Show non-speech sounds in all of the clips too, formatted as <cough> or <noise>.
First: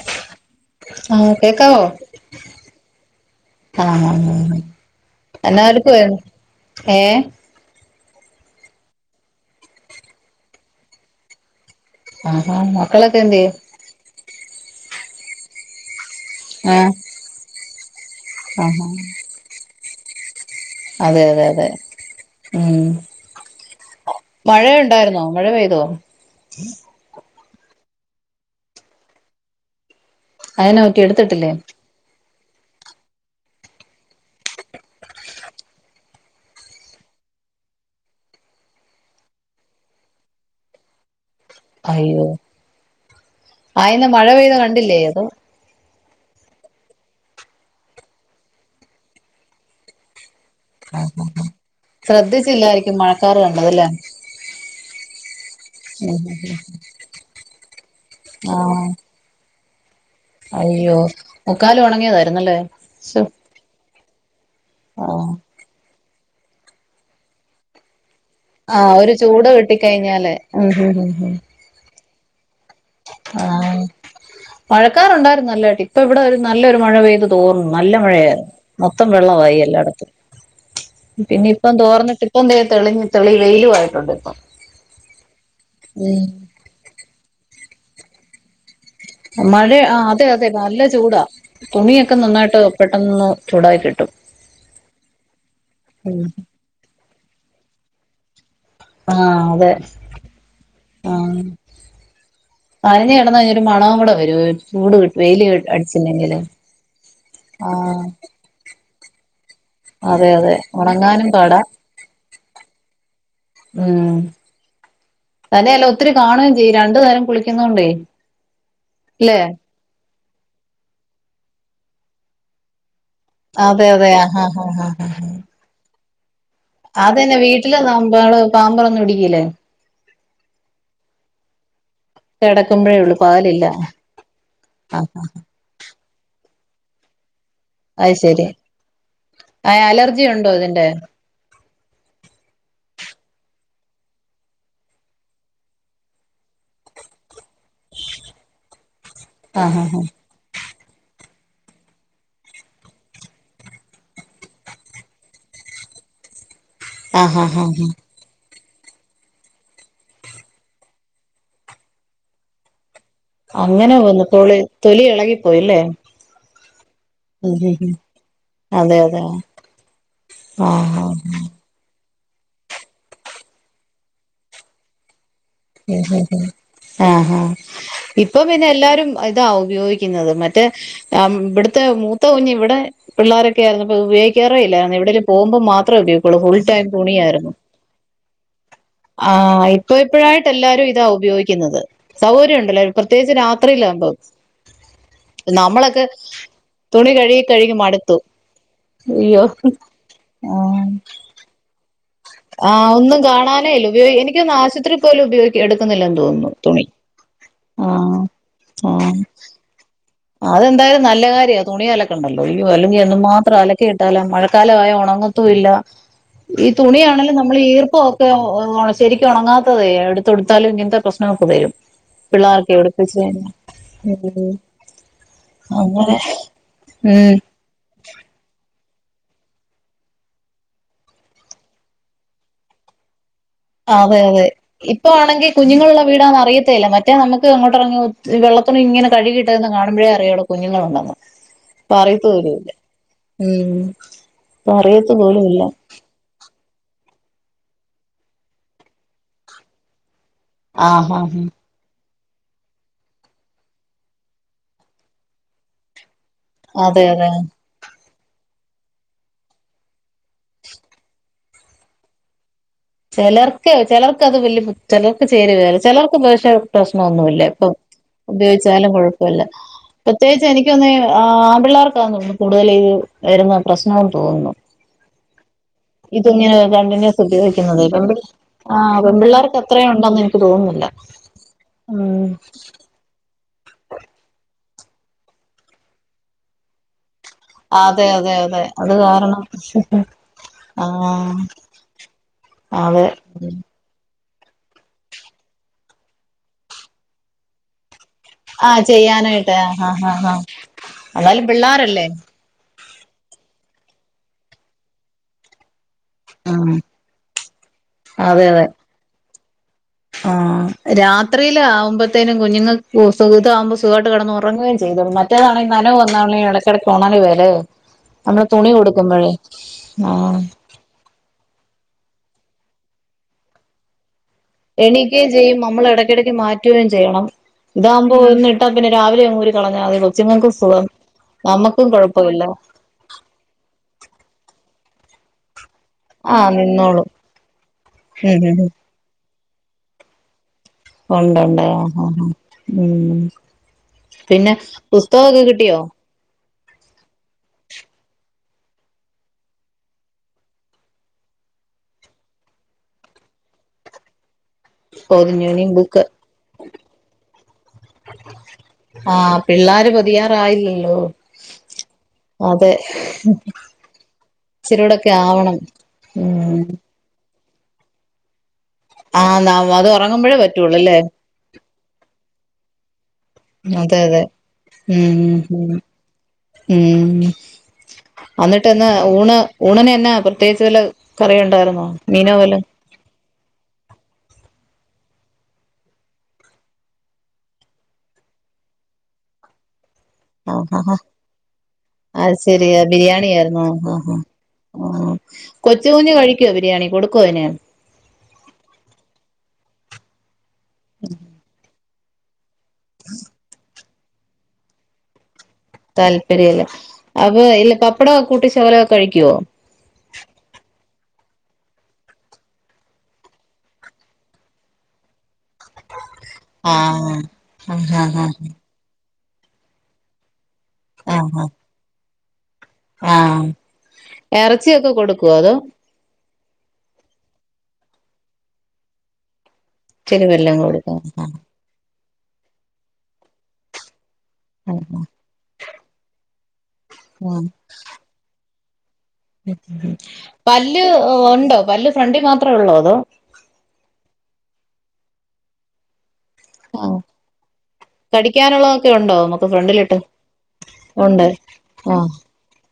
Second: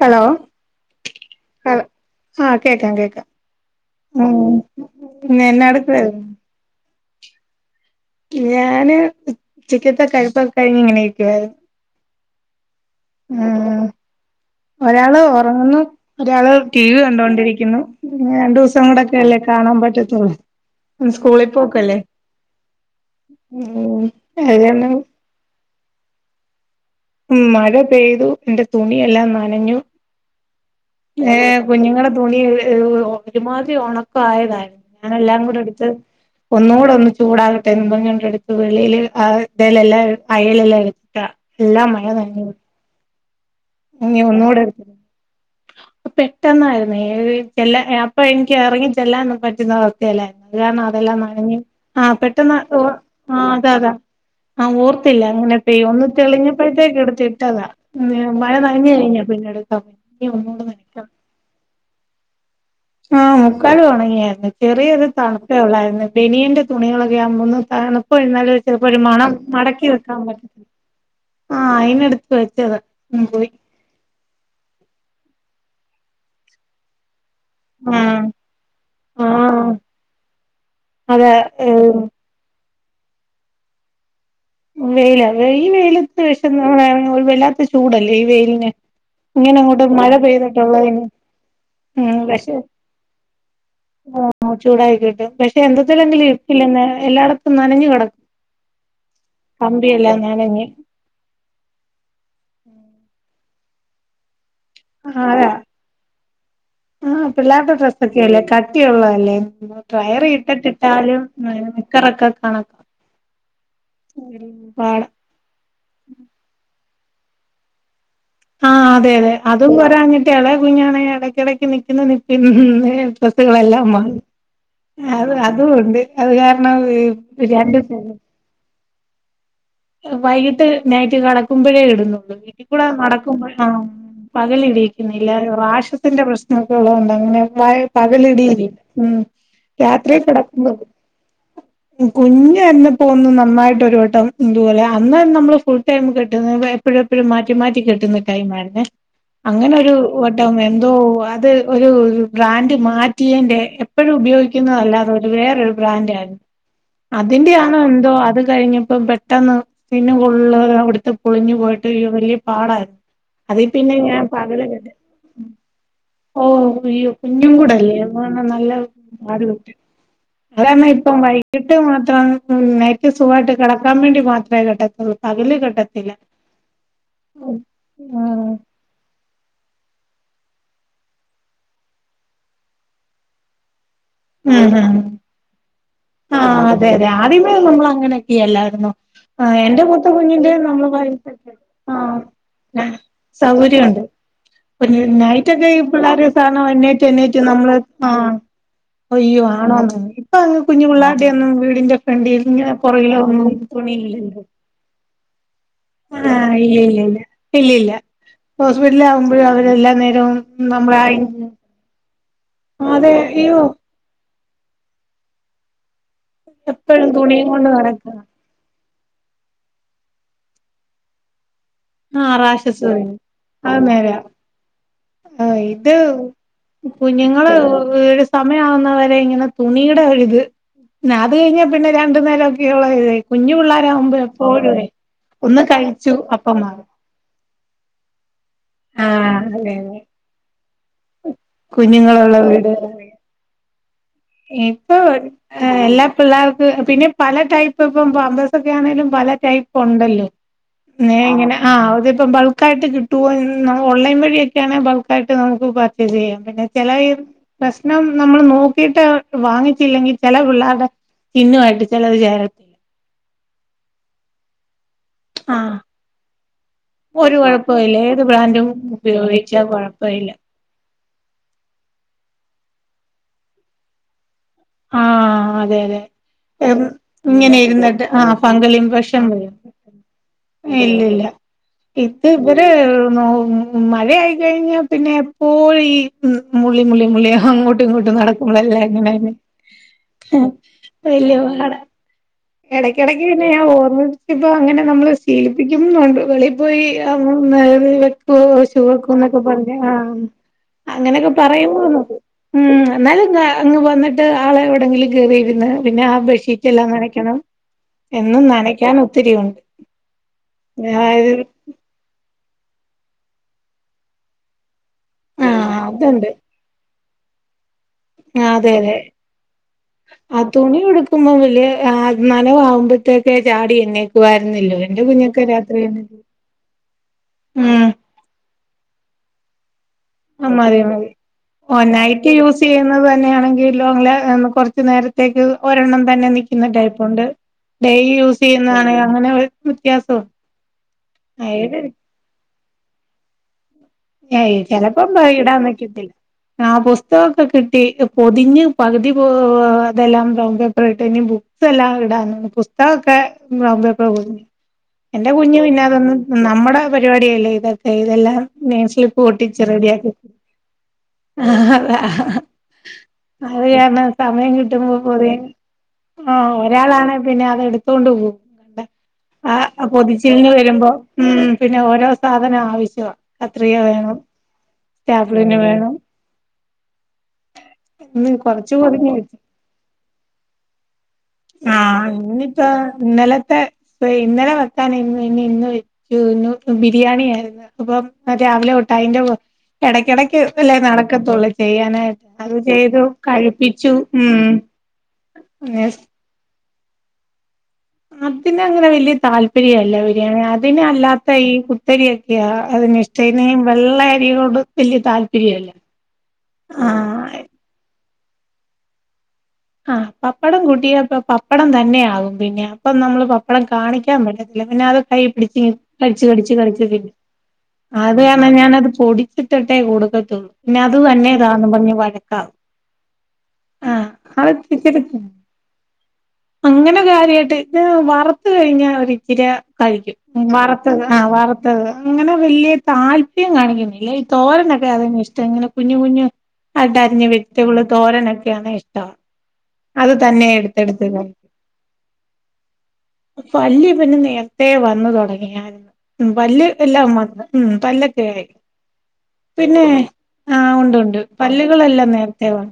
Hello ആഹ് കേക്കാവോ ആ കേക്കാം കേക്കാം ഉം <unintelligible> എന്നാ എടുക്കുവര്ന്ന് ഞാന് ഉച്ചക്കത്തെ കഴിപ്പൊക്കെ കഴിഞ് ഇങ്ങനെ ഇരിക്കുവായിരുന്നു. ആഹ് ആഹ് ആഹ് മ് ഒരാള് ഒറങ്ങുന്നു ഒരാള് ടി ആഹ് വി കണ്ടൊണ്ടിരിക്കുന്നു ഇനി രണ്ടു ദിവസം ആഹാ കൂടെക്കെ അല്ലേ കാണാൻ പറ്റത്തുള്ളൂ അതെ അതെ സ്കൂളിൽ അതെ പോക്കല്ലേ ഉം ഉം അതാണ് മഴയുണ്ടായിരുന്നോ മഴ പെയ്തോ ഉം മഴ പെയ്തു എന്റെ തുണിയെല്ലാം നനഞ്ഞു സയനോ ഏഹ് കുഞ്ഞുങ്ങള് തുണി ഒരുമാതിരി ഒണക്കയതായിരുന്നു ഞാനല്ലാം കൂടെ എടുത്ത് ഒന്നുകൂടെ ഒന്ന് ചൂടാകട്ടെന്ന് പറഞ്ഞു എടുത്ത് വെളിയിൽ അവുത്തെ ലെയെല്ലാം എടു അയല്ല്ലെട്ത്താ എല്ലാം മഴ അയ്യോ നനഞ്ഞു പോയി ആഹ് ഇന്ന് ഇനി മഴ പെയ്ത ഒന്നുടെ എടുത്തി കണ്ടില്ലേ അതോ അഹ് പെട്ടെന്നായിരുന്നേ ഏ എല്ല അപ്പൊ എനിക്ക് ഇറങ്ങി ചെല്ലാൻ പറ്റുന്ന അ യ ലെ അത് കാരണം ആ അതെല്ലാം ആ ആ നനഞ്ഞ് ആഹ് പെട്ടെന്ന് ഓ ശ്രദ്ധിച്ചില്ലായിരിക്കും മഴക്കാറ് ആഹ് കണ്ടതല്ലേ അതെയതെ ആഹ് ഓർത്തില്ല അങ്ങനെ പെയ്യു ന്ന് ഒന്ന് ഉം ഉം തെളിഞ്ഞപ്പോഴത്തേക്ക് എടുത്തിട്ടതാ ന്ന് മഴ ആഹ് നനഞ്ഞു കഴിഞ്ഞ് പിന്നെടുക്കാസത്യം അയ്യോ മുക്കാലും ഒണങ്ങിയതായിരുന്നല്ലേ ശോ ആഹ് മുക്കാലും ഉണങ്ങിയായിരുന്നു ചെറിയൊരു ആഹ് തണു ട്ടോ ഉള്ളായിരുന്നു ബനിയന്റെ തുണികളെക്കെ ആകുമ്പോന്ന് തണുപ്പ്‌ കഴിഞ്ഞാൽ ച്ച് ചിലപ്പം ആഹ് ഒരു മണം ചൂട് മടക്കി വെക്കാൻ കിട്ടിക്കഴിഞ്ഞാല് ഉം പറ്റത്തില്ല ഉം ഉം ഉം ആഹ് അയിന്ടുത്ത് വെച്ചത ആഹ് മഴക്കാറുണ്ടായിരുന്നു നല്ലായിട്ട് ഇപ്പ ഇവിടെ ര് നല്ലൊരു മഴ പെയ്തു തോർന്ന് നല്ല ആഹ് മഴയായിരുന്നു മൊത്തം വെള്ളവായി ആഹ് എല്ലായിടത്തും അതെ പിന്നെ ഇപ്പം തോർന്നിട്ട് ഇപ്പൊ ദേ തെളിഞ്ഞ തെളി വെയിലു ആയിട്ടുണ്ട് ഇപ്പം വെയില ഈ വെയിലത്ത് ഉം വിഷ വല്ലാത്ത ചൂടല്ലേ ഈ വെയിലിന് ഇങ്ങനെ അങ്ങോട്ട് ആഹ് മഴ അതെ അതെ പെയ്തിട്ടുള്ള നല്ല തേന് ചൂടാ തുണിയൊക്കെ ഉം പക്ഷെ നന്നായിട്ട് പെട്ടെന്ന് ചൂടായി കിട്ടും ആഹ് ചൂടായിക്കിട്ടും പക്ഷെ ഉം എന്തത്തിലേങ്കില് ഇല്ല ന്നേ എല്ലായിടത്തും നനഞ്ഞു കടക ആഹ് അതെ നനഞ്ഞ് ആഹ് നനഞ്ഞു കിടന്നാ ഒരു മണം കൂടെ വരും ചൂട് കി വെയില് അതാ അടിച്ചില്ലെങ്കില് ആഹ് സത്യം ഒള്ളതല്ലേ ട്രയറി അതെ അതെ ഇട്ടിട്ട ഇട്ടാലും ഉണങ്ങാനും പാടാ നിക്കറൊക്കെ കണ ഒരു വാടാ തന്നേ അല്ല ഒത്തിരി കാണും ചെയ്യും രണ്ടു നേരം കുളിക്കുന്നോണ്ടേ ആഹ് അതെ അതെ അല്ലേ അതും പോരാഞ്ഞിട്ട് ഇളയ കുഞ്ഞാണെ ഇടക്കിടക്ക് നിക്കുന്ന നിപ്പിൽ അതെ അതെ സ്വത്തുകെളെല്ലാംമാങ്ങി ആഹ് ആഹ് ആഹ് ആഹ് അത് അതുകൊണ്ട് അത്കാരണംവിപിരിയാണ്ടേപോവും പാമ്പറൊന്നുടിയില്ലേ വൈകിട്ട്നൈറ്റ്കെടക്കുമ്പോഴേ കിടക്കുമ്പോഴേ ഉള്ളൂ ഇടുന്നുള്ളൂവീട്ടികൂടെനടക്കുമ്പോ പകലില്ല ആ ആഹ് പകലിടിയിക്കുന്നില്ലറാഷസിന്റെ പ്രശ്നമൊക്കെള്ളതുകൊണ്ട് അങ്ങനെവയ അത് ശരി പകലിടില്ല ഉം ആഹ് അലർജി ഉണ്ടോ ഇതിന്റെ രാത്രികെടക്കമ്പടും കുഞ്ഞായിരുന്നപ്പംനന്നായിട്ട്ഒരുവട്ടം മ് ഇതുപോലെ അന്ന് നമ്മൾ ഫുൾ ടൈം കിട്ടുന്നത് എപ്പഴും എപ്പഴും മാറ്റി മാറ്റി കെട്ടുന്ന ടൈമായിരുന്നെ ആഹ് അങ്ങനൊരു ആഹ് ഒ രുവട്ടം എന്തോ അത് ഒരു ബ്രാൻഡ് മാറ്റിയേന്റെ എപ്പഴും ഉപയോഗിക്ക ന്നെല്ലാതെ ഒരു വേറൊരു ബ്രാൻഡായിരുന്നു ആഹ് ആഹ് അതിന്റെയാണോ ആഹ് എന്തോ അത് കഴിഞ്ഞപ്പൊ പെ ട്ടെന്ന് സ്കിന്ന് ഫുള്ള് അവിട്ത്തെ പൊളിഞ്ഞു പോയിട്ട് വല്ല്യ പാടായി അങ്ങനെ അതിപിന്നെ ഞാൻ വന്നപ്പോള് പകലെ തൊലി <unintelligible> ഇളകിപ്പോയില്ലേ ഓ യ്യോ കുഞ്ഞും ഉം ഉം ഉം കൂടെല്ലേ അപ്പം പറഞ്ഞാ നല്ലാ അതെ അതെ ആഹ് പാട്പ്പെട്ട് ഇവടെന്നെയിപ്പം ആഹ് വൈകിട്ട് ട്ട് മാത്രം നൈറ്റ് സുഖായിട്ട് കെടക്കാ വേണ്ടി മാത്രെ കെട്ടത്തൊള്ളൂ പകല് കെട്ട ഉം ഉം ഉം ആഹ് ഹാ ഇപ്പൊപിന്നെല്ലാരും ഇതാ ഉപയോഗിക്കുന്നത് മറ്റെ പ ആഹ് ഇബട്ത്തെ മൂത്ത കുഞ്ഞ് ഇവടെ പിള്ളാരൊക്കെയായിരുന്നു ഇപ്പത് ഉപയോഗി ക്കാറെയില്ല ഉം എവിടേലും പോകുമ്പോ മാത്രെ ഉപയോഗിക്കൊള്ളൂ ആ ഫുൾ ടൈം അതെ അതെ തുണിയായിരുന്നു. ആദ്യമേ നമ്മൾ അങ്ങനെയൊക്കെയല്ലായിരുന്നോ ആ ആഹ് എന്റെ മൂത്ത കുഞ്ഞിന്റെ ഇപ്പയിപ്പഴായിട്ടല്ല നമ്മള് ഇപ്പെല്ലാരുയിതാ വൈകിട്ടൊക്കെ ഉപയോഗിക്കുന്നത് ആ സൗകര്യവുണ്ടല്ലൊ പ്രത്യേകിച്ച് സൗകര്യമുണ്ട് രാത്രിയിലാകുമ്പം <unintelligible> നൈറ്റൊക്കെ ഈ പിള്ളേരെ സാധനം എണീറ്റ് തുണി കഴുകി എണീറ്റ് കഴുകി നമ്മള് മടുത്തു ആഹ്. അയ്യോ ആണോന്നോ ഇപ്പൊ അങ്ങ് കുഞ്ഞുപിള്ളാരുടെയൊന്നും വീടിന്റെ ഫ്രണ്ടിൽ ഇങ്ങനെ ആഹ് ഒന്നും പുറകിലോ കാണാനേയില്ല ഉപയോഗി എനിക്ക് തുണിയില്ലല്ലോ തോന്നു ആശുപത്രി പോലും ഉപയോഗി എടുക്കുന്നില്ലെന്ന് ആ തോന്നുന്നു തുണി. ആഹ്. ആഹ് ഹോസ്പിറ്റലാവുമ്പഴും അവരെല്ലാ നേരവും നമ്മളെ അതെന്തായാലും നല്ല കാര്യാ തുണിയലക്കണ്ടല്ലോ അയ്യൊ അതെ അല്ലെങ്കിയെന്ത് മാത്രം അയ്യോ അലക്കിയിട്ടാല മഴക്കാലവായ ഒണങ്ങത്തുവില്ല ഈ എപ്പഴും തുണിയാണെലും തുണിയും നമ്മള് കൊണ്ട് ഈർപ്പ നടക്കാ ക്കെ ശരിക്കൊണങ്ങാത്തതെ എടുത്തുടുത്താലും ഇങ്ങൻത്തെ പ്രശ്നമൊക്കെ വെരും. ആഹ് പിള്ളേർക്കെ റാഷസ് എവിടെക്കെ വരും അത് നേരാ <unintelligible> ആഹ് ഇത് ഉം കുഞ്ഞുങ്ങള് പിരീഡ്സ് സമയമാവുന്നവരെ ഇങ്ങനെ തുണിയുടെ ഒരിത് ആഹാ അത് കഴിഞ്ഞാ പിന്നെ രണ്ടു നേരൊക്കെയൊള്ള കുഞ്ഞു പിള്ളോരാകുമ്പോ അതെ അതെ എപ്പോഴുവേ ഇപ്പ ആണെങ്കി ഒന്ന് കുഞ്ഞുങ്ങളുള്ള കഴിച്ചു വീടാന്ന് അപ്പം അറിയത്തേയില്ല മാറും മറ്റെ മറ്റേ നമ്മക്ക് അങ്ങോട്ടെറങ്ങിയാ ഒത്തി വെള്ള തുണി ഇങ്ങനെ ആഹ് കഴുവിട്ടെന്നെ അതെ അതെ കാണുമ്പഴേ അറിയാ അവിടെ കുഞ്ഞുങ്ങളുണ്ടെന്ന് ഇപ്പറിയത്തു കുഞ്ഞുങ്ങളുള്ള പോലുവില്ല വീടുകളാണ് ഉംഹ് ഇപ്പൊ എല്ലാ പിള്ളേർക്ക് പിന്നെ പല ടൈപ്പ്പ്പം പമ്പെസെക്കെ ആണേലും പല ടൈപ്പ് ഒണ്ടല്ലോ? <unintelligible> ഇങ്ങനെ ആഹ് അതിപ്പം ബൾക്കായിട്ട് കിട്ടുവോ ഓൺലൈൻ വഴിയൊക്കെയാണെ ബൾക്കായിട്ട് നമുക്ക് പർ ച്ചേസെയ്യാം പിന്നെ ചെല അതെ ഈ അതെ പ്രശ്നം നമ്മള് നോക്കി ട്ട് വാങ്ങിച്ചില്ലെങ്കി ചെല പിള്ളേര്ടെ സ്‌കിന്നുവായിട്ട് ചെലത് ചേരത്തില്ല ചെലർക്ക് ചെലർക്കത് വലിയ <unintelligible> ചെലർക്ക് ചേരുവേല ചെലർക്ക് പക്ഷേ ഒരു പ്രശ്നൊന്നുവില്ലയിപ്പം കുഴപ്പമില്ല ഏത് ബ്രാൻഡും ഉപയോഗിച്ചാലും കൊഴപ്പൊല്ല ഉപയോഗിച്ചാ കുഴപ്പമില്ല പ്രത്യേകിച്ചെനി ക്കൊന്നെ ആ ആംപിള്ളാർക്കാന്ന് തോന്ന്ണു കൂടുതലീ വെരുന്ന പ്രശ്നോന്ന് തോന്നുന്നു. ആ അതെ അതെ ഈ തുണിയങ്ങനെ കണ്ടിന്യൂസ് ഉപയോ ഇങ്ങനെ ഇരുന്നിട്ട് ഗിക്കുന്നത് ആ ഫംഗൽ ആഹ് ഇൻഫെക്ഷൻ വരും പെംപിള്ളേർക്കത്രെയുണ്ടെന്ന് എനിക്ക് തോന്ന്ന്നില്ല. ഇല്ലില്ല ഇത് ഇവര് <unintelligible> മ് മഴ ആയിക്കഴിഞ്ഞാപിന്നെ എപ്പോഴീ മുള്ളി മുള്ളി മുള്ളിയ അങ്ങോട്ടും അതെ ഇങ്ങോട്ടും അതെ അതെ നടക്കുമ്പളെല്ലാം അത് ഇങ്ങനെ കാരണം ആഹ് വല്യപാട അതെ എടക്കെടക്ക് പിന്നെ ഞാൻ ഓർമ്മ ഇപ്പ അങ്ങനെ നമ്മള് ശീലിപ്പിക്കുന്നുണ്ട് വെളിയിൽ പോയി <unintelligible> പോ ശു വക്കുന്നൊക്കെ പറഞ്ഞ ആഹ് അങ്ങനെയൊക്കെ എന്നാലും പറയുമ്പോ പിള്ളാരല്ലേ ഉം എന്നാലും ങ് അങ്ങ് വന്നിട്ട് ആളെ എവിടെങ്കിലും കേയറിയിരുന്ന് പിന്നെ ആഹ് ബെഡ്ഷീറ്റെല്ലാം നനക്കണം എന്നും അതെ അതെ നനക്കാൻ ഒത്തിരി ഉണ്ട് ആഹ് രാത്രിയില് ആവ്മ്പെ ത്തെനു കുഞ്ഞുങ്ങക്കു സു ഇത് ആകുമ്പോ സുഖായിട്ട് കെടന്ന് ഒറങ്ങുകയും ചെയ്തോള്ളും മറ്റേതാണെങ്കി ആഹ് നനവ് വന്ന അതുണ്ട് <unintelligible> കിടക്കാണേല് <unintelligible> നമ്മള് ആ തുണി അതെ അതെ ഉടുക്കുമ്പോഴേ ആഹ് ക്കുമ്പൊ വെല്യേ ആഹ് നനവ് ആകുമ്പത്തേക്കെ ചാടി എഴുന്നേ ക്കുവാര്ന്നില്ല എണീക്കേം ചെയ്യും നമ്മൾ എടയ്ക്കെടക്ക് മാറ്റുവേം ചെയ്യണം ഉം ഇതാ ആവു മ്പൊ ഒന്നിട്ടാ പിന്നെ രാവിലെ അങ്ങൂരി കളഞ്ഞാ മതി കൊച്ചുങ്ങൾക്കും ആഹ് മതി സുഖം മതി ഓ നമ്മുക്കും നൈറ്റ് കൊഴപ്പമില്ല യൂസ് ചെയ്യുന്നത് തന്നെയാണെങ്കി ങ്കിലോങ്ങ്‌ല് കൊറച്ച് നേരത്തേക്ക് ഒരെണ്ണം മ തന്നെ ആഹ് നിക്കുന്ന നിന്നോളും ടൈപ്പൊണ്ട് ഡെയി ഉം യൂസ് ഉം ചെയ്യുന്നതാണെങ്കിൽ അങ്ങനെ വ്യത്യാസോ ഒണ്ടൊണ്ട് ആഹ് ആഹ് ഉം പിന്നെ ഏയ് ചെലപ്പം ബ പുസ്തകമൊക്കെ ഇടാൻ കിട്ടിയോ വെക്കത്തില്ല ആഹ് പുസ്തകൊക്കെ കിട്ടി പൊതിഞ്ഞ് പകുതി ഈഹ് ഇതെല്ലാം ബ്രൗൺ പേപ്പർ ഇട്ട് ഇഞ് <unintelligible> ഇടാനാണ് പുസ്തകമൊക്കെ ബ്രൗൺ പ്പേപ്പർ പൊതിഞ്ഞ് എന്റെ പൊതിഞ്ഞു കുഞ്ഞു ഇനി പിന്നെ ബുക്ക് അതൊന്നും നമ്മുടെ പരിപാടിയല്ലേ ഇതൊക്കെ ഇതെല്ലാം നെയിം സ്ലിപ്പ് ആഹ് ഒട്ടിച്ച് പിള്ളാര് റെഡിയാക്കി പൊതിയാറായില്ലല്ലോ അതാ അതെ അത് കാരണം സമയം കിട്ടുമ്പോ ഇച്ചിരികൂടൊക്കെ ആവണം ഉം മക്കളാണെ പിന്നെ അത് എടുത്തോണ്ട് പോവും ന ആഹ് അത് ഉറങ്ങുമ്പോഴേ പൊതിച്ചിലിന്ന് വരുമ്പോ പറ്റുള്ളൂല്ലേ ഉം പിന്നെ ഓരോ സാധനം ആവശ്യവാ കത്രിക അതെ വേണം അതെ ഉം സ്റ്റാപ്ലിന് ഹും വേണം ഉം ഇന്ന് കൊറച്ച് അന്നിട്ടെന്നാ പൊതിഞ്ഞ് ഊണ് വെച്ചു ഊണിനെന്നാ പ്രത്യേകിച്ച് വല്ല കറി ഉണ്ടായിരുന്നോ ആഹ് മീനോ വല്ലോം ഇന്നിപ്പേ ഇന്നലത്തെ പ്പെ ഇന്നലെ വെക്കാൻ ഇരുന്ന് ഇനി ഇന്ന് വെച്ചു ബിരിയാണി ആയിരുന്നു അപ്പം രാവിലെ തൊട്ട് അതിന്റെ <unintelligible> ഇടക്കിടക്ക് ക്ക് ആഹ് അല്ലേ ആഹ് ആഹ് നടക്കത്തൊള്ള് ചെയ്യാനായിട്ട് അത് ശരി ചെയ്തു ബിരിയാണി ആയിരുന്നോ ആഹ് കഴിപ്പിച്ചു ആഹ് ഉം ആഹ് കൊച്ചു കുഞ്ഞ് കഴിക്കുവോ ബിരിയാണി കൊടുക്കുവോ അതിന് അതിന് അങ്ങനെ വല്യ താല്പര്യല്ല ബിരിയാണി അതിനല്ലാത്ത ഈ കുത്തരിയൊക്കെയാ അതിന് ഇഷ്ടം അയ്നി വെള്ള അരിയോട് വല്യ താല്പര്യല്ല താല്പര്യല്ല ആഹ് അപ്പൊ ഇല്ല പപ്പടം ഒക്കെ കൂട്ടി ശകലൊക്കെ കഴിക്കുവോ ആഹ് പപ്പടം കൂട്ടിയപ്പ പപ്പടം തന്നെയാകും പിന്നെ അപ്പം നമ്മള് പപ്പടം കാണിക്കാൻ പറ്റത്തില്ല പിന്നെ അത് കയ്യിപ്പിടിച്ച് കടിചച്ച് കടിച്ച് കടിച്ച് തിന്നും ആഹ് ആഹ് ആഹ് അത് ആഹ് കാരണം ഞാനത് പൊടിച്ചിട്ടിട്ടേ കൊടുക്കത്തുള്ളൂ പിന്നെ അത് ആഹ് വന്നെ ആഹ് ഇടാന്നും പറഞ്ഞ് വഴക്കാവും ആഹ് അഹ് <unintelligible> ഇറച്ചിയൊക്കെ ക്കറ്റ് കൊടുക്കുവോ <unintelligible> അതോ അങ്ങനെ കാര്യമായിട്ട് ഞ വറത്ത് കഴിഞ്ഞാ ഒരിച്ച് രെ ഇച്ചിരി കഴിക്കും വല്ലോം വറത്ത് കൊടുക്കും ആഹ് വറ അങ്ങനെ വല്യെ താല്പര്യം കാണിക്കുന്നില്ല ഈ തോരനൊക്കെ ആഹ് അതിന് ഇഷ്ടം ഇങ്ങനെ കുഞ്ഞ് കുഞ്ഞു അട അരിഞ്ഞ് വെജിറ്റബിള് തോരനൊ ക്കെയാണെഇഷ്ടാ ഉം പല്ല് കഴിക്കും. ഒണ്ടോ പല്ല് ഫ്രണ്ടി മാത്രമേ ഒള്ളോ അതോ പല്ല് ഇവന് നേരത്തെ വന്നു തൊടങ്ങിയായിരുന്നു ഉം പല്ല് എല്ലാം വന്ന് ഉം പല്ലൊക്കെ ആയി കടിക്കാനുള്ളതൊക്കെ ഉണ്ടോ നമുക്ക് പിന്നെ ഫ്രണ്ടിലിട്ട് ആഹ് ഉണ്ട് ഒണ്ട് പല്ലുകളെല്ലാം നേര <unintelligible>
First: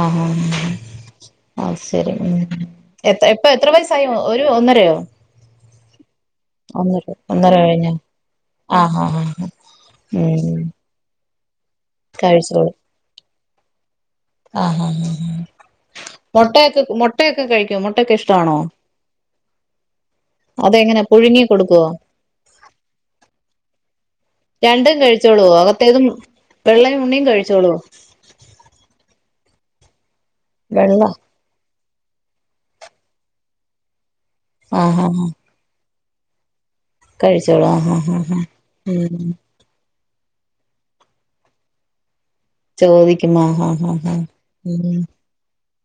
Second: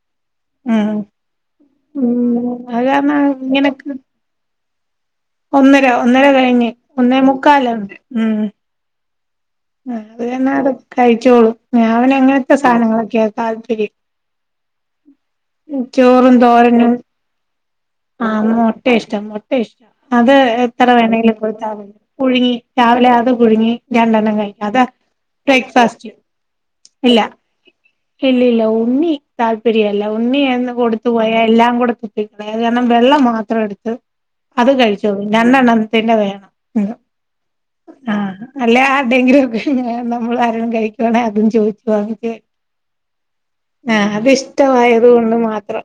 ആഹാ ഉം അത് ശരി ഉം അത് കാരണം എത് ഇപ്പ എത്ര ഇങ്ങനൊക്കെ വയസായി ഒരു ഒന്നരയോ ഒന്നര ഒന്നര കഴിഞ്ഞ് ഒന്നേ മുക്കാലാ ന്ന് ഉം ആഹ്ഹഹാ അത് എന്നാ അത് കഴിച്ചോളും ഞാ അവന് അങ്ങനത്തെ കഴിച്ചോളും സാധനങ്ങളൊക്കെയാ താല്പര്യം ആഹ്ഹഹാ ചോറും തോരനും മുട്ടയൊക്കെ ആ ഇഷ്ടമാണോ മൊട്ട ഇഷ്ടം മൊട്ട ഇഷ്ടം അത് എത്ര അതെങ്ങനെ വേണേലും പുഴുങ്ങി കൊടുത്താലു കൊടുക്കുവോ പുഴുങ്ങി രാവിലെ അത് പുഴുങ്ങി രണ്ടെണ്ണം കഴി- രണ്ടും കഴിച്ചോളുവോ അകത്തേതും വെള്ളയും ഉണ്ണിയും കഴിച്ചോളൂ ഇല്ലില്ല ഉണ്ണി താല്പര്യല്ല ഉണ്ണിയന്ന് വെള്ള കൊടുത്തു പോയാ എല്ലാം കൂടെ അത് കാരണം വെള്ളം മാത്രം എടുത്ത് അത് ആഹ് കഴിചോളും രണ്ടെണ്ണ ത്തിന്നെ വേണം ഉം കഴിച്ചോളൂ ആഹഹഹാ നമ്മളാരും കഴിക്കുആണെ അതും ചോയിച്ചു വാങ്ങിച്ച് ചോദിക്കുമൊ ആ അത്ഷ്ടായത് കൊണ്ട് മാത്രം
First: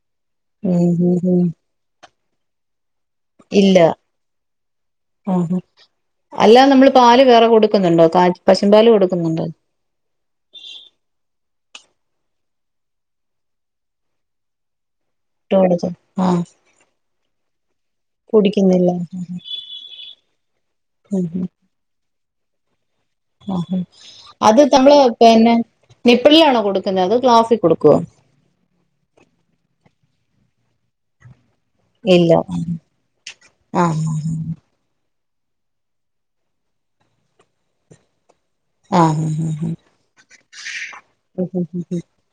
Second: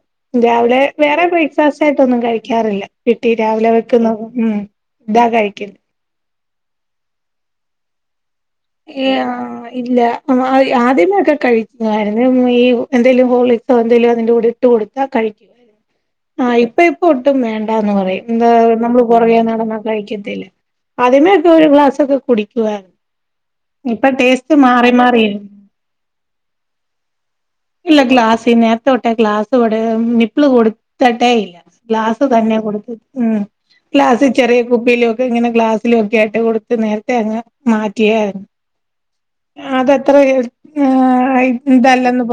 ഉം രാവിലെ ഉം വേറെ ഉം ബ്രേക്ക്ഫാസ്റ്റയിട്ടൊന്നും കഴിക്കാറില്ല കിട്ടി രാവിലെ ഇല്ല വെക്കുന്ന ഉ ഉം ഇതാ ആ ആ കഴിക്കല് അല്ല നമ്മള് പാല് വേറേ കൊടുക്കുന്നുണ്ടോ കാ- പശുമ്പാല് ഏ ആ കൊടുക്കുന്നുണ്ടോ ഇല്ല <unintelligible> ആദ്യമേ ഒക്കെ കഴിക്കാരുന്നു ഈ എന്തേലും ഹോളികോ എന്തേലും അതിന്റെ കൂടെ കൊടുത്ത കയി- ടോടച്ച ആ ഇപ്പ ഇപ്പൊ ഒട്ടും വേണ്ടാന്ന് പറയും എന്താ കുടിക്കുന്നില്ല നമ്മള് പുറകേ നടന്നാ കയിക്കത്തില്ല ഉം ആദ്യമേ ഒക്കെ ഒരു ഗ്ലാസ്സക്കെ കുടിക്കുവാ ആഹ അത് തമ്മള് മാറി വരുന്നു പിന്നെ നിപ്പിൾലാണോ കൊടുക്കുന്നത് ഗ്ലാസികൊടുക്കുവോ ഗ്ലാസിന് ത്തോട്ടെ ഗ്ലാസ് കൊട് നിപ്പിള് കൊടുത്തട്ടേ ഇല്ല ഗ്ലാസ് ഇല്ല തന്നെ കൊടുക്കു ഉം ആ ആ ഗ്ലാസ് ചെറി- കുപ്പിലൊക്കെ ഇങ്ങനെ ഗ്ലാസ്സിലുഒക്കെ ആയിട്ട് കൊടുത്ത് നേരത്തെ അങ്ങ് മാറ്റിയായിര്- ആഉം അതെത്ര ആ ഇതല്ലന്ന്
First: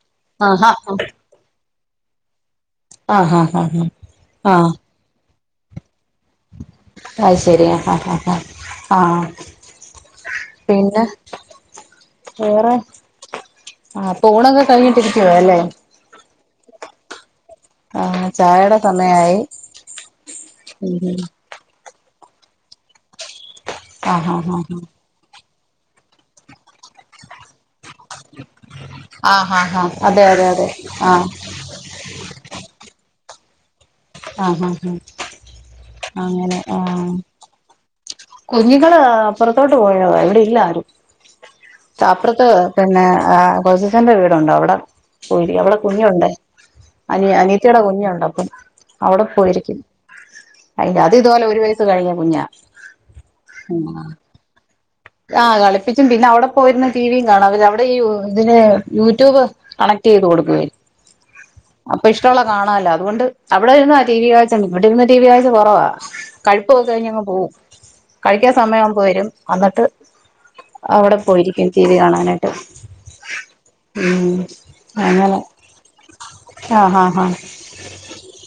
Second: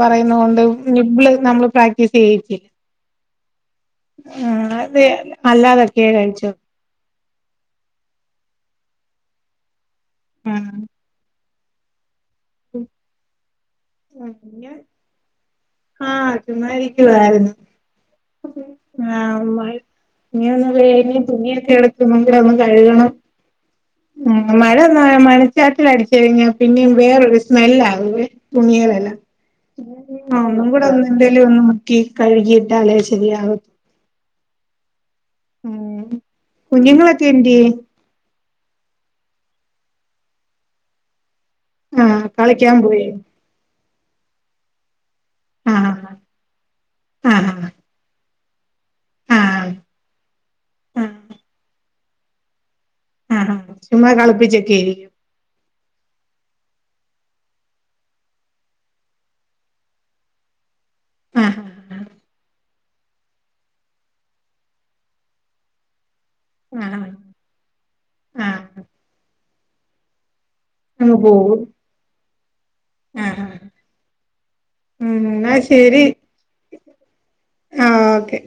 ആ പറയുന്നോണ്ട് ആ നിബിള് നമ്മള് പ്രാക്- റ്റിസ് യ്യിക്കും ആ ആ ആ ആ <unintelligible> അല്ലാതൊക്കെയ കഴിച്ചോ അയ്ശരിയാ ഹഹഹ ഹാ ഉം പിന്നെ വേറെ ആ പോഉണൊക്കെ കഴിഞ്ഞിട്ടിരിക്കുവാ അല്ലേ ആഹ് ചുമ്മാരിക്കുവായിരുന്നു ആ ആ <unintelligible> നീ ഒന്ന് വേ ഉം ഉം തുണിയൊക്കെ- <unintelligible> കഴുകണം ആഹ് മഴ ആഹ് മഴച്ചാറ്റൽ അടിച്ചഴഞ്ഞ പിന്നെ വേറൊരു സ്മെല്ലാ <unintelligible> തുണികളല്ല ആഹ് ആഹ് ആഹ് ആഹ് അതെ അതെ അതെ ഒന്നും കൂടെ ഒന്ന് ആഹ് എന്തേലും ഒന്ന് ക്കി കഴുകിട്ടാലേ ശരിയാവു ആഹഹാ അങ്ങനെ ആ എന്തെ കുഞ്ഞുങ്ങള് അപ്പുറത്തോട്ട് പോയ <unintelligible> ഇവിടെ ഇല്ല ആരും ആഹ് താപ്പറത്ത് കളിക്കാൻ പിന്നെ പോയി ആ കൊച്ചചന്റെ വീടുണ്ട് അവിടെ പോയിരി അവിടെ ആഹ് കുഞ്ഞുണ്ട് അനി ആഹ് അനിയത്തിയുടെ കുഞ്ഞുണ്ട് അപ്പം അവിടെ ആഹ് പോയിരിക്കും. അയിന് അത് ആഹ് ഇതുപോലെ ഒരു വയസ്സ് കഴിഞ്ഞ കുഞ്ഞാ ആ <unintelligible> കളപ്പിച്ചക്കേരി ആഹ് കളിപ്പിച്ചും പിന്നെ അവിടെ പോയിരുന്ന് ടിവിയും കാണാം അവ അവിടെ ഈ ഇതിന് യൂട്യൂബ്. കണക്ട് ചെയ്ത് കൊടുക്കുവേ ആഹ് അപ്പൊ ഇഷ്ടമുള്ള കാണാല്ലോ അതുകൊണ്ട് അവിടെ ഇരുന്നാ ടി വി കാഴ്ച്ച ഇവിടെ ഇരുന്ന് ടി വി കാഴ്ച്ച കൊറവാ കഴിപ്പൊക്കെ ആഹ് കഴിഞ്ഞങ്ങ് പോകും കഴിക്കാ ആഹ് സമയിവുമ്പോ വരും എന്നിട്ട് അങ്ങ് അവിടെ പോകും പോയിരിക്കും ടി വി കാണാനായിട്ട് ആഹ് ഉം അങ്ങനെ എന്നാ ശെരി ആഹ് ആഹ് ആഹ് ആഹ് ഓക്കെ